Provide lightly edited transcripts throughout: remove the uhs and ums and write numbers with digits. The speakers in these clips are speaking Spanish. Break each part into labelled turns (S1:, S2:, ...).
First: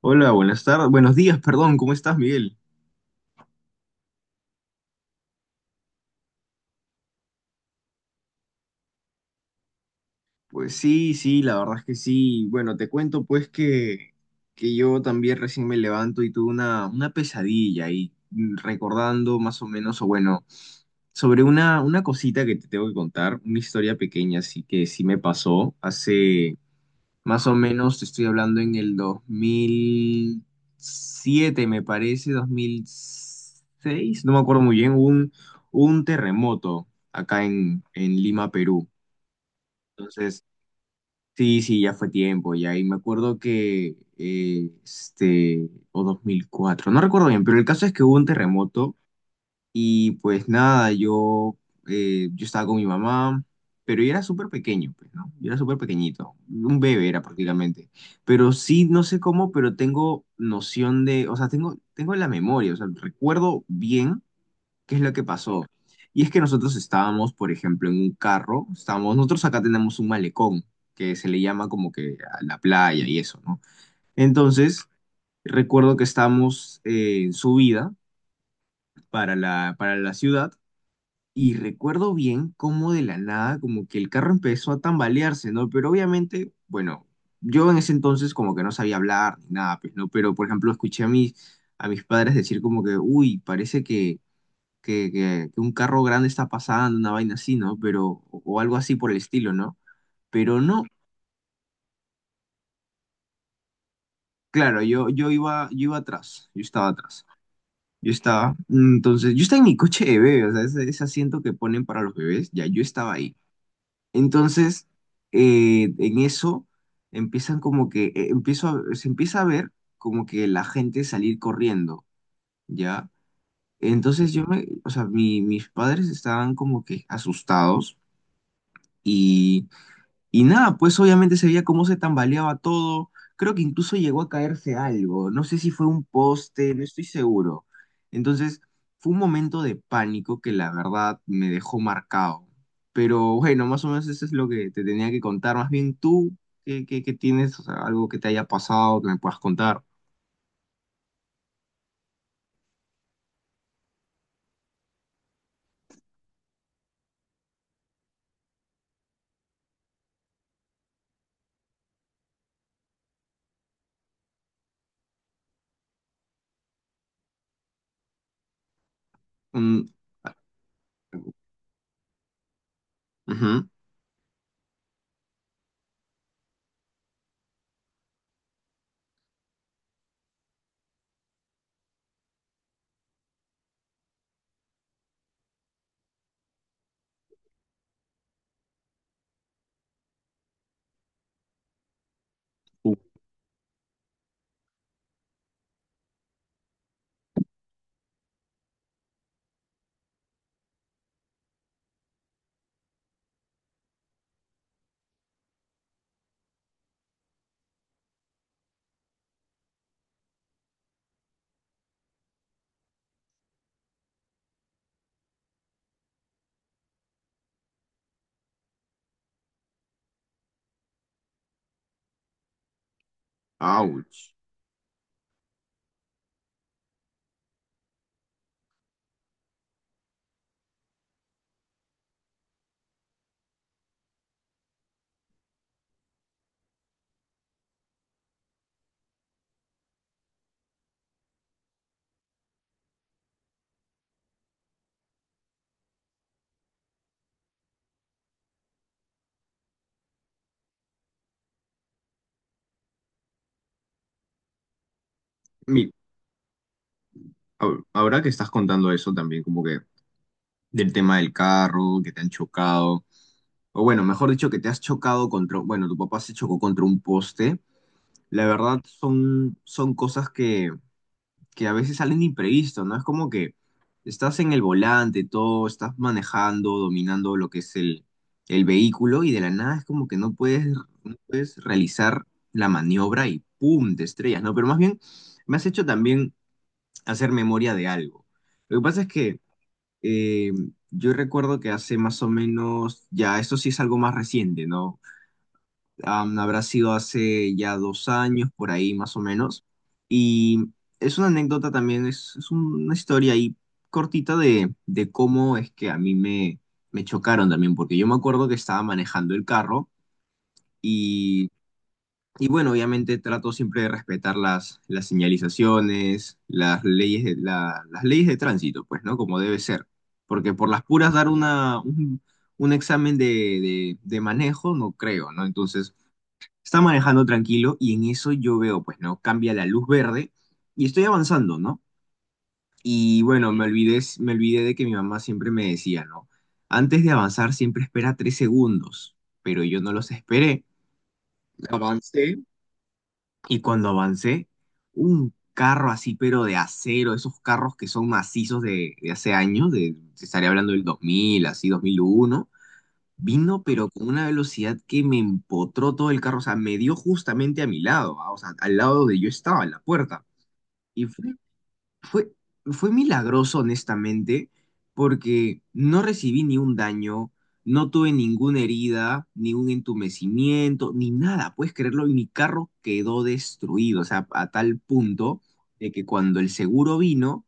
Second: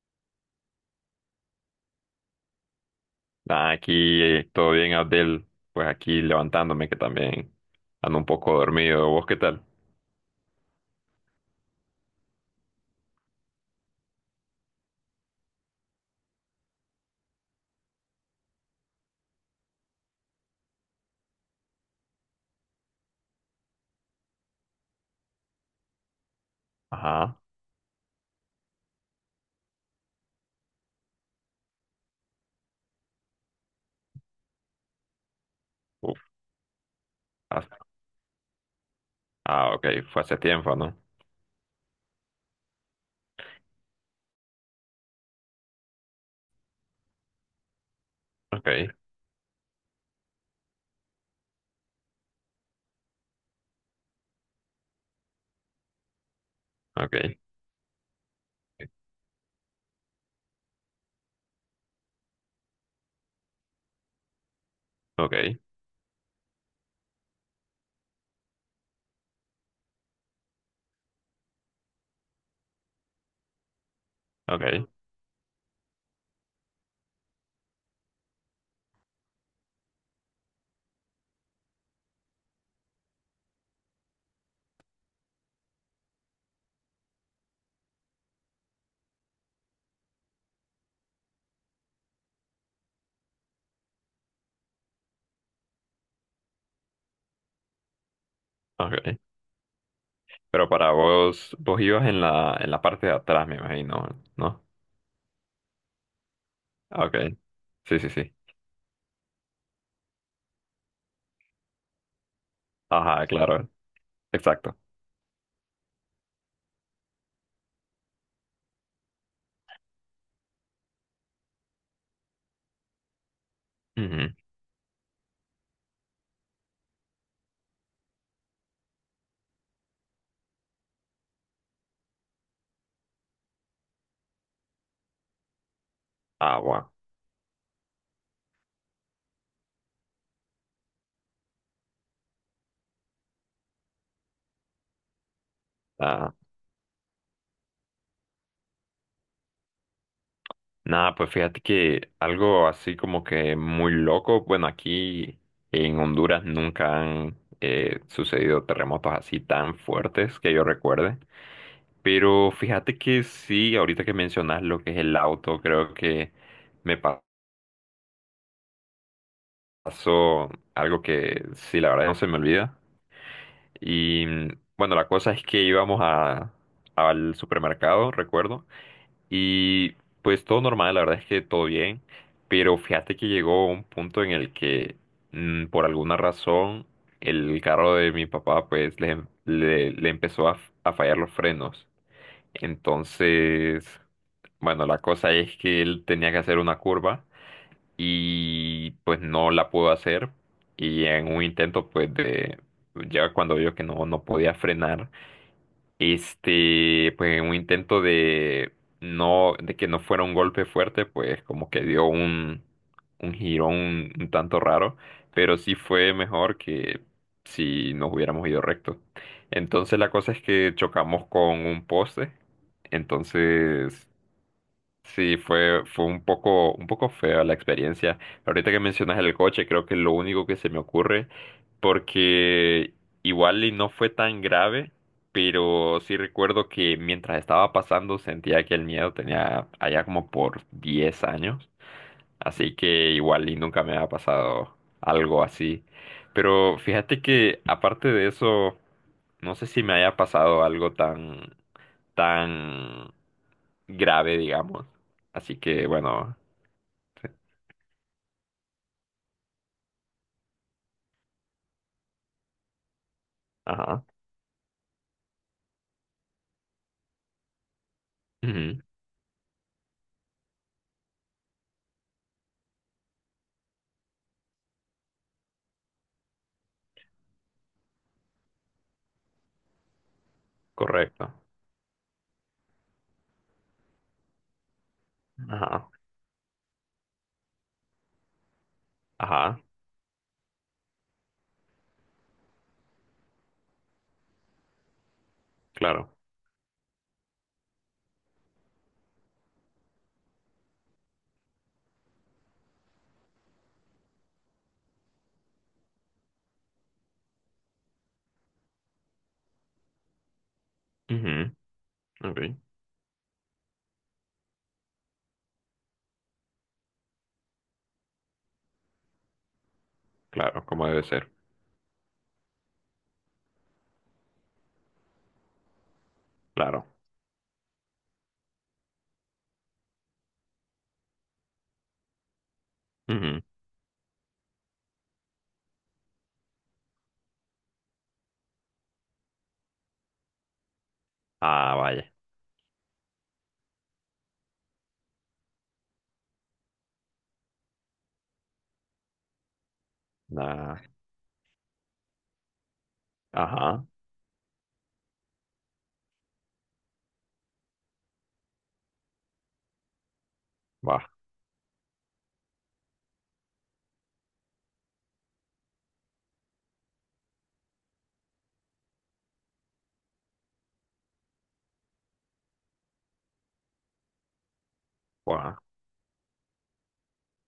S1: Hola, buenas tardes, buenos días, perdón, ¿cómo estás, Miguel?
S2: Nah, aquí todo bien, Abdel. Pues aquí levantándome, que también ando un poco dormido. ¿Vos qué tal?
S1: Pues sí, sí, la verdad es que sí. Bueno, te cuento pues que yo también recién me levanto y tuve una pesadilla y recordando más o menos, o bueno, sobre una cosita que te tengo que contar, una historia pequeña así que sí me pasó hace.
S2: Ajá.
S1: Más o menos te estoy hablando en el 2007 me parece, 2006 no me acuerdo muy bien, hubo un
S2: Uf,
S1: terremoto acá
S2: has-
S1: en Lima, Perú.
S2: ah, ok. Fue hace
S1: Entonces,
S2: tiempo, ¿no?
S1: sí, sí, ya fue tiempo, ya. Y me acuerdo que, este, o 2004 no recuerdo bien, pero el caso es que hubo un
S2: Ok,
S1: terremoto y pues nada, yo estaba con mi mamá, pero yo era súper pequeño, pues, ¿no? Yo era súper pequeñito, un bebé era
S2: ok,
S1: prácticamente. Pero sí, no sé cómo, pero tengo noción de, o sea, tengo la memoria, o sea, recuerdo bien qué es lo que
S2: ok,
S1: pasó. Y es que nosotros estábamos, por ejemplo, en un carro, estábamos, nosotros acá tenemos un malecón, que se le llama como que a la playa y eso, ¿no?
S2: ok,
S1: Entonces, recuerdo que estábamos en subida para la ciudad. Y recuerdo bien cómo de la nada, como que el carro empezó a tambalearse, ¿no? Pero obviamente, bueno, yo en ese entonces como que no sabía hablar ni nada, pues, ¿no? Pero, por ejemplo, escuché a mis padres decir como que, uy, parece que un carro grande está pasando, una vaina así, ¿no? Pero, o algo así por
S2: ok.
S1: el estilo, ¿no? Pero
S2: Pero
S1: no,
S2: para vos, vos ibas en la parte de atrás, me imagino, ¿no?
S1: claro, yo iba atrás, yo estaba
S2: Ah, ok.
S1: atrás.
S2: Sí, sí,
S1: Yo
S2: sí.
S1: estaba, mm, entonces, yo estaba en mi coche de bebé, o sea, ese asiento que ponen para los bebés, ya yo estaba
S2: Ajá,
S1: ahí.
S2: claro. Exacto.
S1: Entonces, en eso empiezan como que, se empieza a ver como que la gente salir corriendo, ¿ya? Entonces
S2: Ujú.
S1: o sea, mis padres estaban como que asustados y y nada, pues obviamente se veía cómo se tambaleaba todo. Creo que incluso llegó a caerse algo. No sé si fue un
S2: Ah,
S1: poste, no
S2: bueno.
S1: estoy seguro. Entonces, fue un momento de pánico que la verdad me dejó marcado. Pero bueno, más o menos eso es lo que te tenía que contar. Más bien
S2: Ah.
S1: tú, ¿qué tienes? O sea, algo que te haya pasado que me puedas contar.
S2: Nada, pues fíjate que algo así como que muy loco, bueno, aquí en Honduras nunca han sucedido terremotos así tan fuertes que yo recuerde, pero fíjate que sí, ahorita que mencionas lo que es el auto, creo que me pa-
S1: Mm,
S2: pasó algo que sí, la verdad no se me olvida.
S1: ujú.
S2: Y bueno, la cosa es que íbamos a, al supermercado, recuerdo, y pues todo normal, la verdad es que todo bien, pero fíjate que llegó un punto en el que por alguna razón el carro de mi papá pues le empezó a fallar los frenos.
S1: Uh,
S2: Entonces, bueno, la cosa es que él tenía que hacer una curva y pues no la pudo hacer y en un intento pues de, ya cuando vio que no, no podía frenar este, pues en un intento de no, de que no fuera un golpe fuerte, pues como que dio un girón un tanto raro, pero sí fue mejor que si nos hubiéramos ido recto. Entonces la cosa es que chocamos con un poste, entonces
S1: ouch.
S2: sí, fue, fue un poco fea la experiencia. Ahorita que mencionas el coche, creo que es lo único que se me ocurre, porque igual y no fue tan grave, pero sí recuerdo que mientras estaba pasando sentía que el miedo tenía allá como por 10 años. Así que igual y nunca me ha pasado algo así. Pero fíjate que aparte de eso, no sé si me haya pasado algo tan, tan grave, digamos. Así que
S1: Mi-
S2: bueno, sí.
S1: ahora que estás contando eso también, como que del tema del carro, que te han chocado. O bueno,
S2: Ajá.
S1: mejor dicho, que te has chocado contra, bueno, tu papá se chocó contra un poste. La
S2: Ujú.
S1: verdad son cosas que a veces salen imprevisto, ¿no? Es como que estás en el volante, todo, estás manejando, dominando lo que es el vehículo y de la nada es como que no puedes, no
S2: Correcto.
S1: puedes realizar la maniobra y ¡pum! Te estrellas, ¿no? Pero más bien me has hecho
S2: Ajá.
S1: también hacer memoria de algo. Lo que pasa es que
S2: Ajá.
S1: eh, yo recuerdo que hace más o menos, ya esto sí es algo más reciente, ¿no?
S2: Claro.
S1: Habrá sido hace ya 2 años, por ahí más o menos. Y es una anécdota también, es una historia ahí cortita de cómo es que a mí me chocaron también, porque yo me acuerdo que estaba manejando el carro y,
S2: Ujú. Ok.
S1: y bueno, obviamente trato siempre de respetar las señalizaciones, las leyes de tránsito, pues, ¿no? Como debe ser. Porque
S2: Claro,
S1: por las
S2: como debe
S1: puras dar
S2: ser.
S1: un examen de manejo, no creo, ¿no? Entonces está
S2: Claro.
S1: manejando tranquilo y en eso yo veo, pues no, cambia la luz verde y estoy avanzando, ¿no? Y
S2: Ujú.
S1: bueno, me olvidé de que mi mamá siempre me decía, ¿no? Antes de avanzar siempre espera 3 segundos, pero yo no los esperé.
S2: Ah, vaya.
S1: Avancé. Y cuando avancé, un carro así, pero de acero, esos carros que son macizos de hace años, se estaría hablando
S2: Ah,
S1: del 2000, así, 2001. Vino,
S2: ajá.
S1: pero con una velocidad que me empotró todo el carro. O sea, me dio justamente a mi lado, ah, o sea, al lado de yo estaba, en la puerta.
S2: Va.
S1: Y fue, fue milagroso, honestamente, porque no recibí ni un daño, no tuve ninguna herida, ni un entumecimiento, ni nada, puedes creerlo, y mi carro quedó destruido, o sea, a tal punto
S2: Va,
S1: de que cuando el seguro vino,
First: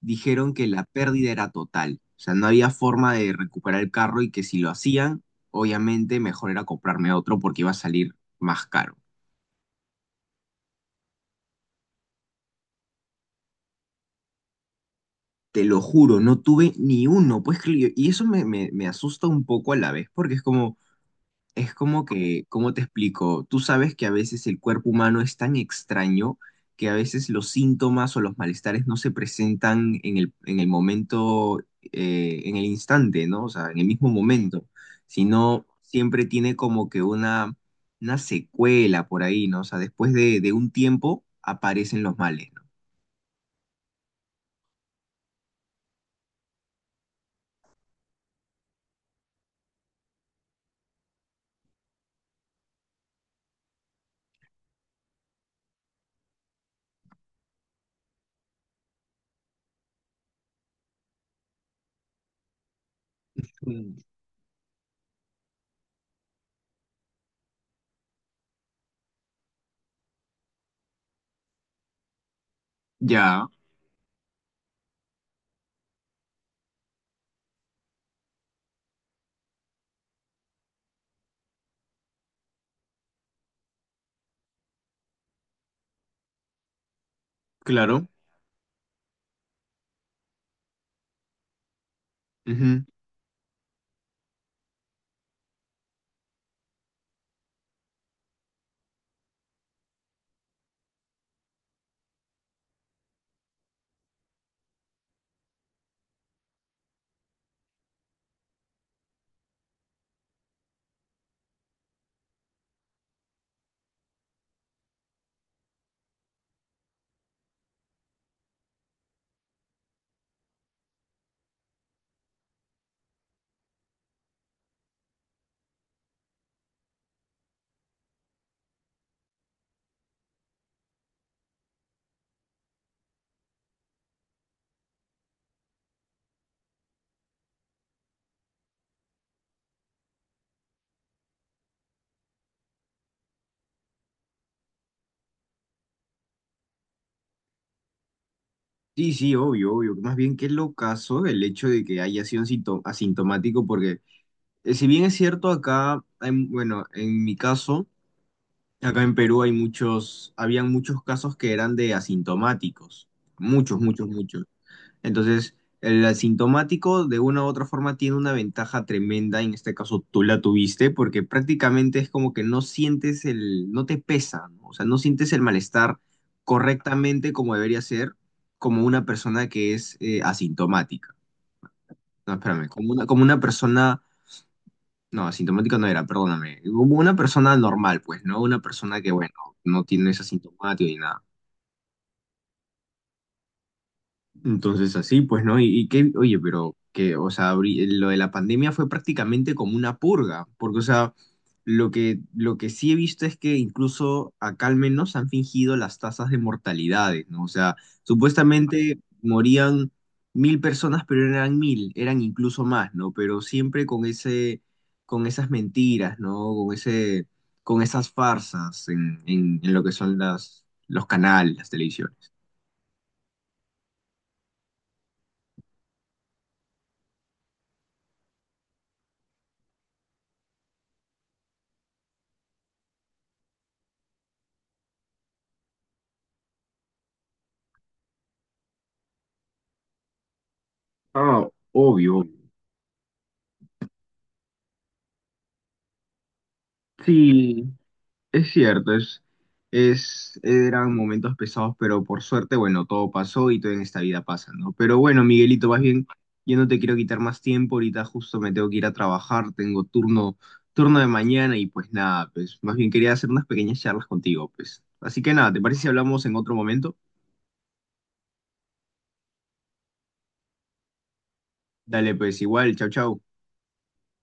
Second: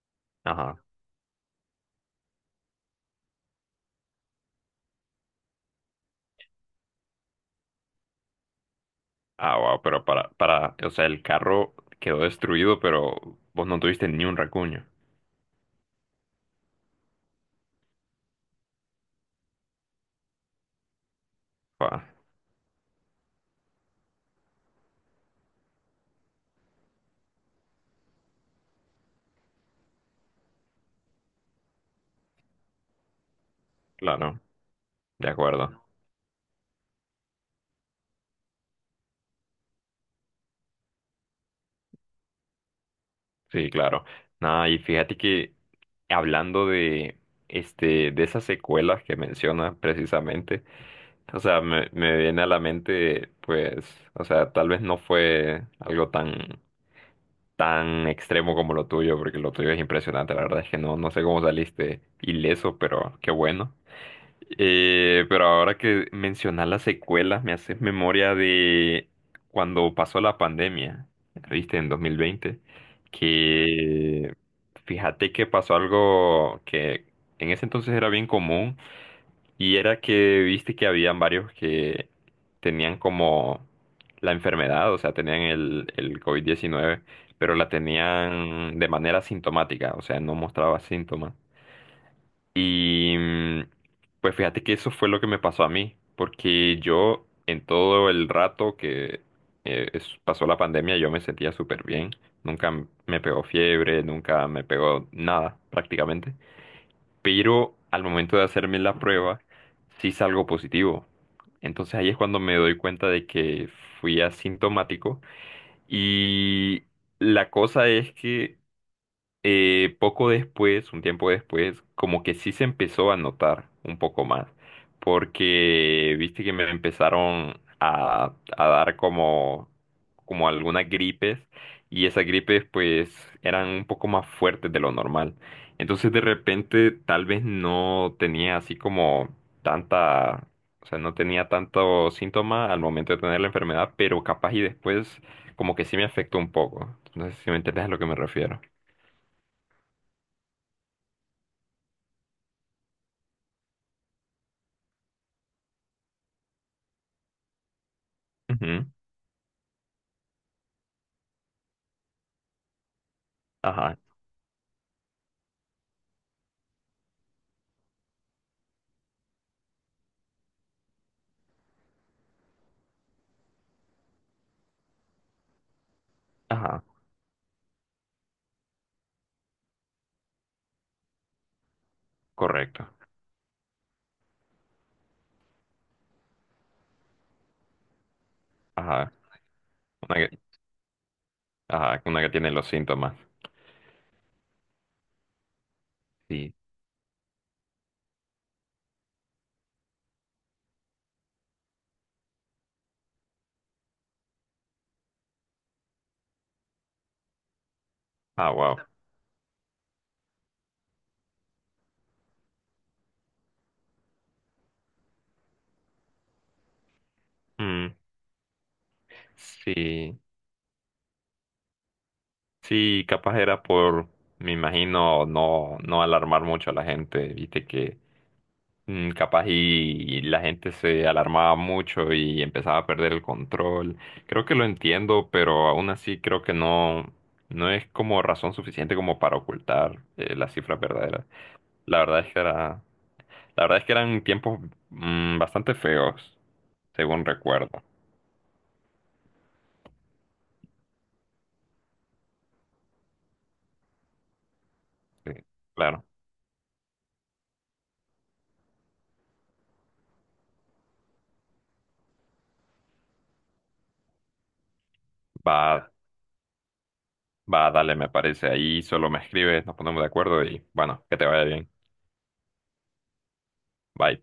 S1: dijeron que
S2: ajá.
S1: la pérdida era total, o sea, no había forma de recuperar el carro y que si lo hacían, obviamente mejor era comprarme otro porque iba a salir más caro.
S2: Ah, wow, pero para, o sea, el carro quedó destruido, pero vos no tuviste ni un racuño.
S1: Te lo juro, no tuve ni uno. Pues, y eso me asusta un poco a la vez, porque es como, es
S2: Ah,
S1: como que, ¿cómo te explico? Tú sabes que a veces el cuerpo humano es tan extraño que a veces los síntomas o los malestares no se presentan en el momento, en el instante, ¿no? O sea, en el mismo
S2: claro,
S1: momento,
S2: de
S1: sino
S2: acuerdo.
S1: siempre tiene como que una secuela por ahí, ¿no? O sea, después de un tiempo aparecen los males, ¿no?
S2: Sí, claro. Nada, y fíjate que hablando de, este, de esas secuelas que mencionas precisamente, o sea, me viene a la mente, pues, o sea, tal vez no fue algo tan, tan extremo como lo tuyo, porque lo tuyo es impresionante, la verdad es que no, no sé cómo saliste ileso, pero qué bueno.
S1: Mm.
S2: Pero ahora que mencionas las secuelas, me haces memoria de cuando pasó la pandemia, viste, en 2020,
S1: Ya,
S2: que fíjate que pasó algo que en ese entonces era bien común y era que viste que habían varios que tenían como la enfermedad, o sea, tenían el COVID-19, pero la
S1: claro.
S2: tenían de manera sintomática, o sea, no mostraba síntomas.
S1: Ujú.
S2: Y pues fíjate que eso fue lo que me pasó a mí, porque yo en todo el rato que pasó la pandemia yo me sentía súper bien, nunca m- me pegó fiebre, nunca me pegó nada prácticamente, pero al momento de hacerme la prueba sí salgo positivo. Entonces ahí es cuando me doy cuenta de que fui asintomático y la cosa es que poco después, un tiempo después, como que sí se empezó a notar un poco más, porque viste que me empezaron a dar como, como algunas gripes y esas gripes pues eran un poco más fuertes de lo normal. Entonces de repente tal vez no tenía así como tanta, o sea, no tenía tanto síntoma al momento de tener la enfermedad, pero capaz y después como que sí me afectó un poco. No sé si me entiendes a lo que me refiero.
S1: Sí, sí, obvio, obvio. Más bien que lo caso el hecho de que haya sido asintomático, porque si bien es cierto, acá, hay, bueno, en mi caso,
S2: Ujú.
S1: acá en Perú hay muchos, habían muchos casos que eran de asintomáticos. Muchos,
S2: Ajá,
S1: muchos, muchos. Entonces, el asintomático de una u otra forma tiene una ventaja tremenda, en este caso tú la tuviste, porque prácticamente es como que no sientes no te pesa, ¿no? O sea, no sientes el malestar
S2: ajá,
S1: correctamente como debería ser, como una persona que es asintomática. No, espérame, como
S2: correcto.
S1: una, como una persona, no, asintomática no era, perdóname, como una persona normal, pues, ¿no? Una persona
S2: Ajá,
S1: que, bueno, no tiene ese
S2: una que,
S1: asintomático ni nada.
S2: ajá, una que tiene los síntomas.
S1: Entonces así, pues, ¿no? Y qué, oye,
S2: Sí.
S1: pero que, o sea, lo de la pandemia fue prácticamente como una purga, porque, o sea, lo que sí he visto es que incluso acá al menos han fingido las tasas de mortalidades, ¿no? O sea,
S2: Ah, wow.
S1: supuestamente morían 1.000 personas, pero no eran 1.000, eran incluso más, ¿no? Pero siempre con ese, con esas mentiras, ¿no? Con ese, con
S2: Mm,
S1: esas farsas en, en lo que son
S2: sí,
S1: los canales, las televisiones.
S2: sí, capaz era por, me imagino, no, no alarmar mucho a la gente, viste que capaz y la gente se alarmaba mucho y empezaba a perder el control. Creo que lo entiendo, pero aún así creo que no, no es como razón suficiente como para ocultar las cifras verdaderas.
S1: Ah,
S2: La verdad
S1: obvio.
S2: es que era la verdad es que eran tiempos bastante feos, según
S1: Sí,
S2: recuerdo.
S1: es cierto, eran momentos pesados, pero por suerte, bueno, todo pasó y todo en esta vida pasa, ¿no? Pero bueno,
S2: Sí,
S1: Miguelito, más
S2: claro.
S1: bien, yo no te quiero quitar más tiempo, ahorita justo me tengo que ir a trabajar, tengo turno de mañana y pues nada, pues más bien quería hacer unas pequeñas charlas contigo, pues. Así que nada, ¿te parece si
S2: Va,
S1: hablamos en otro momento?
S2: va, dale, me parece. Ahí solo me escribes, nos ponemos de acuerdo y bueno, que te vaya bien.
S1: Dale, pues igual, chau, chau.
S2: Bye.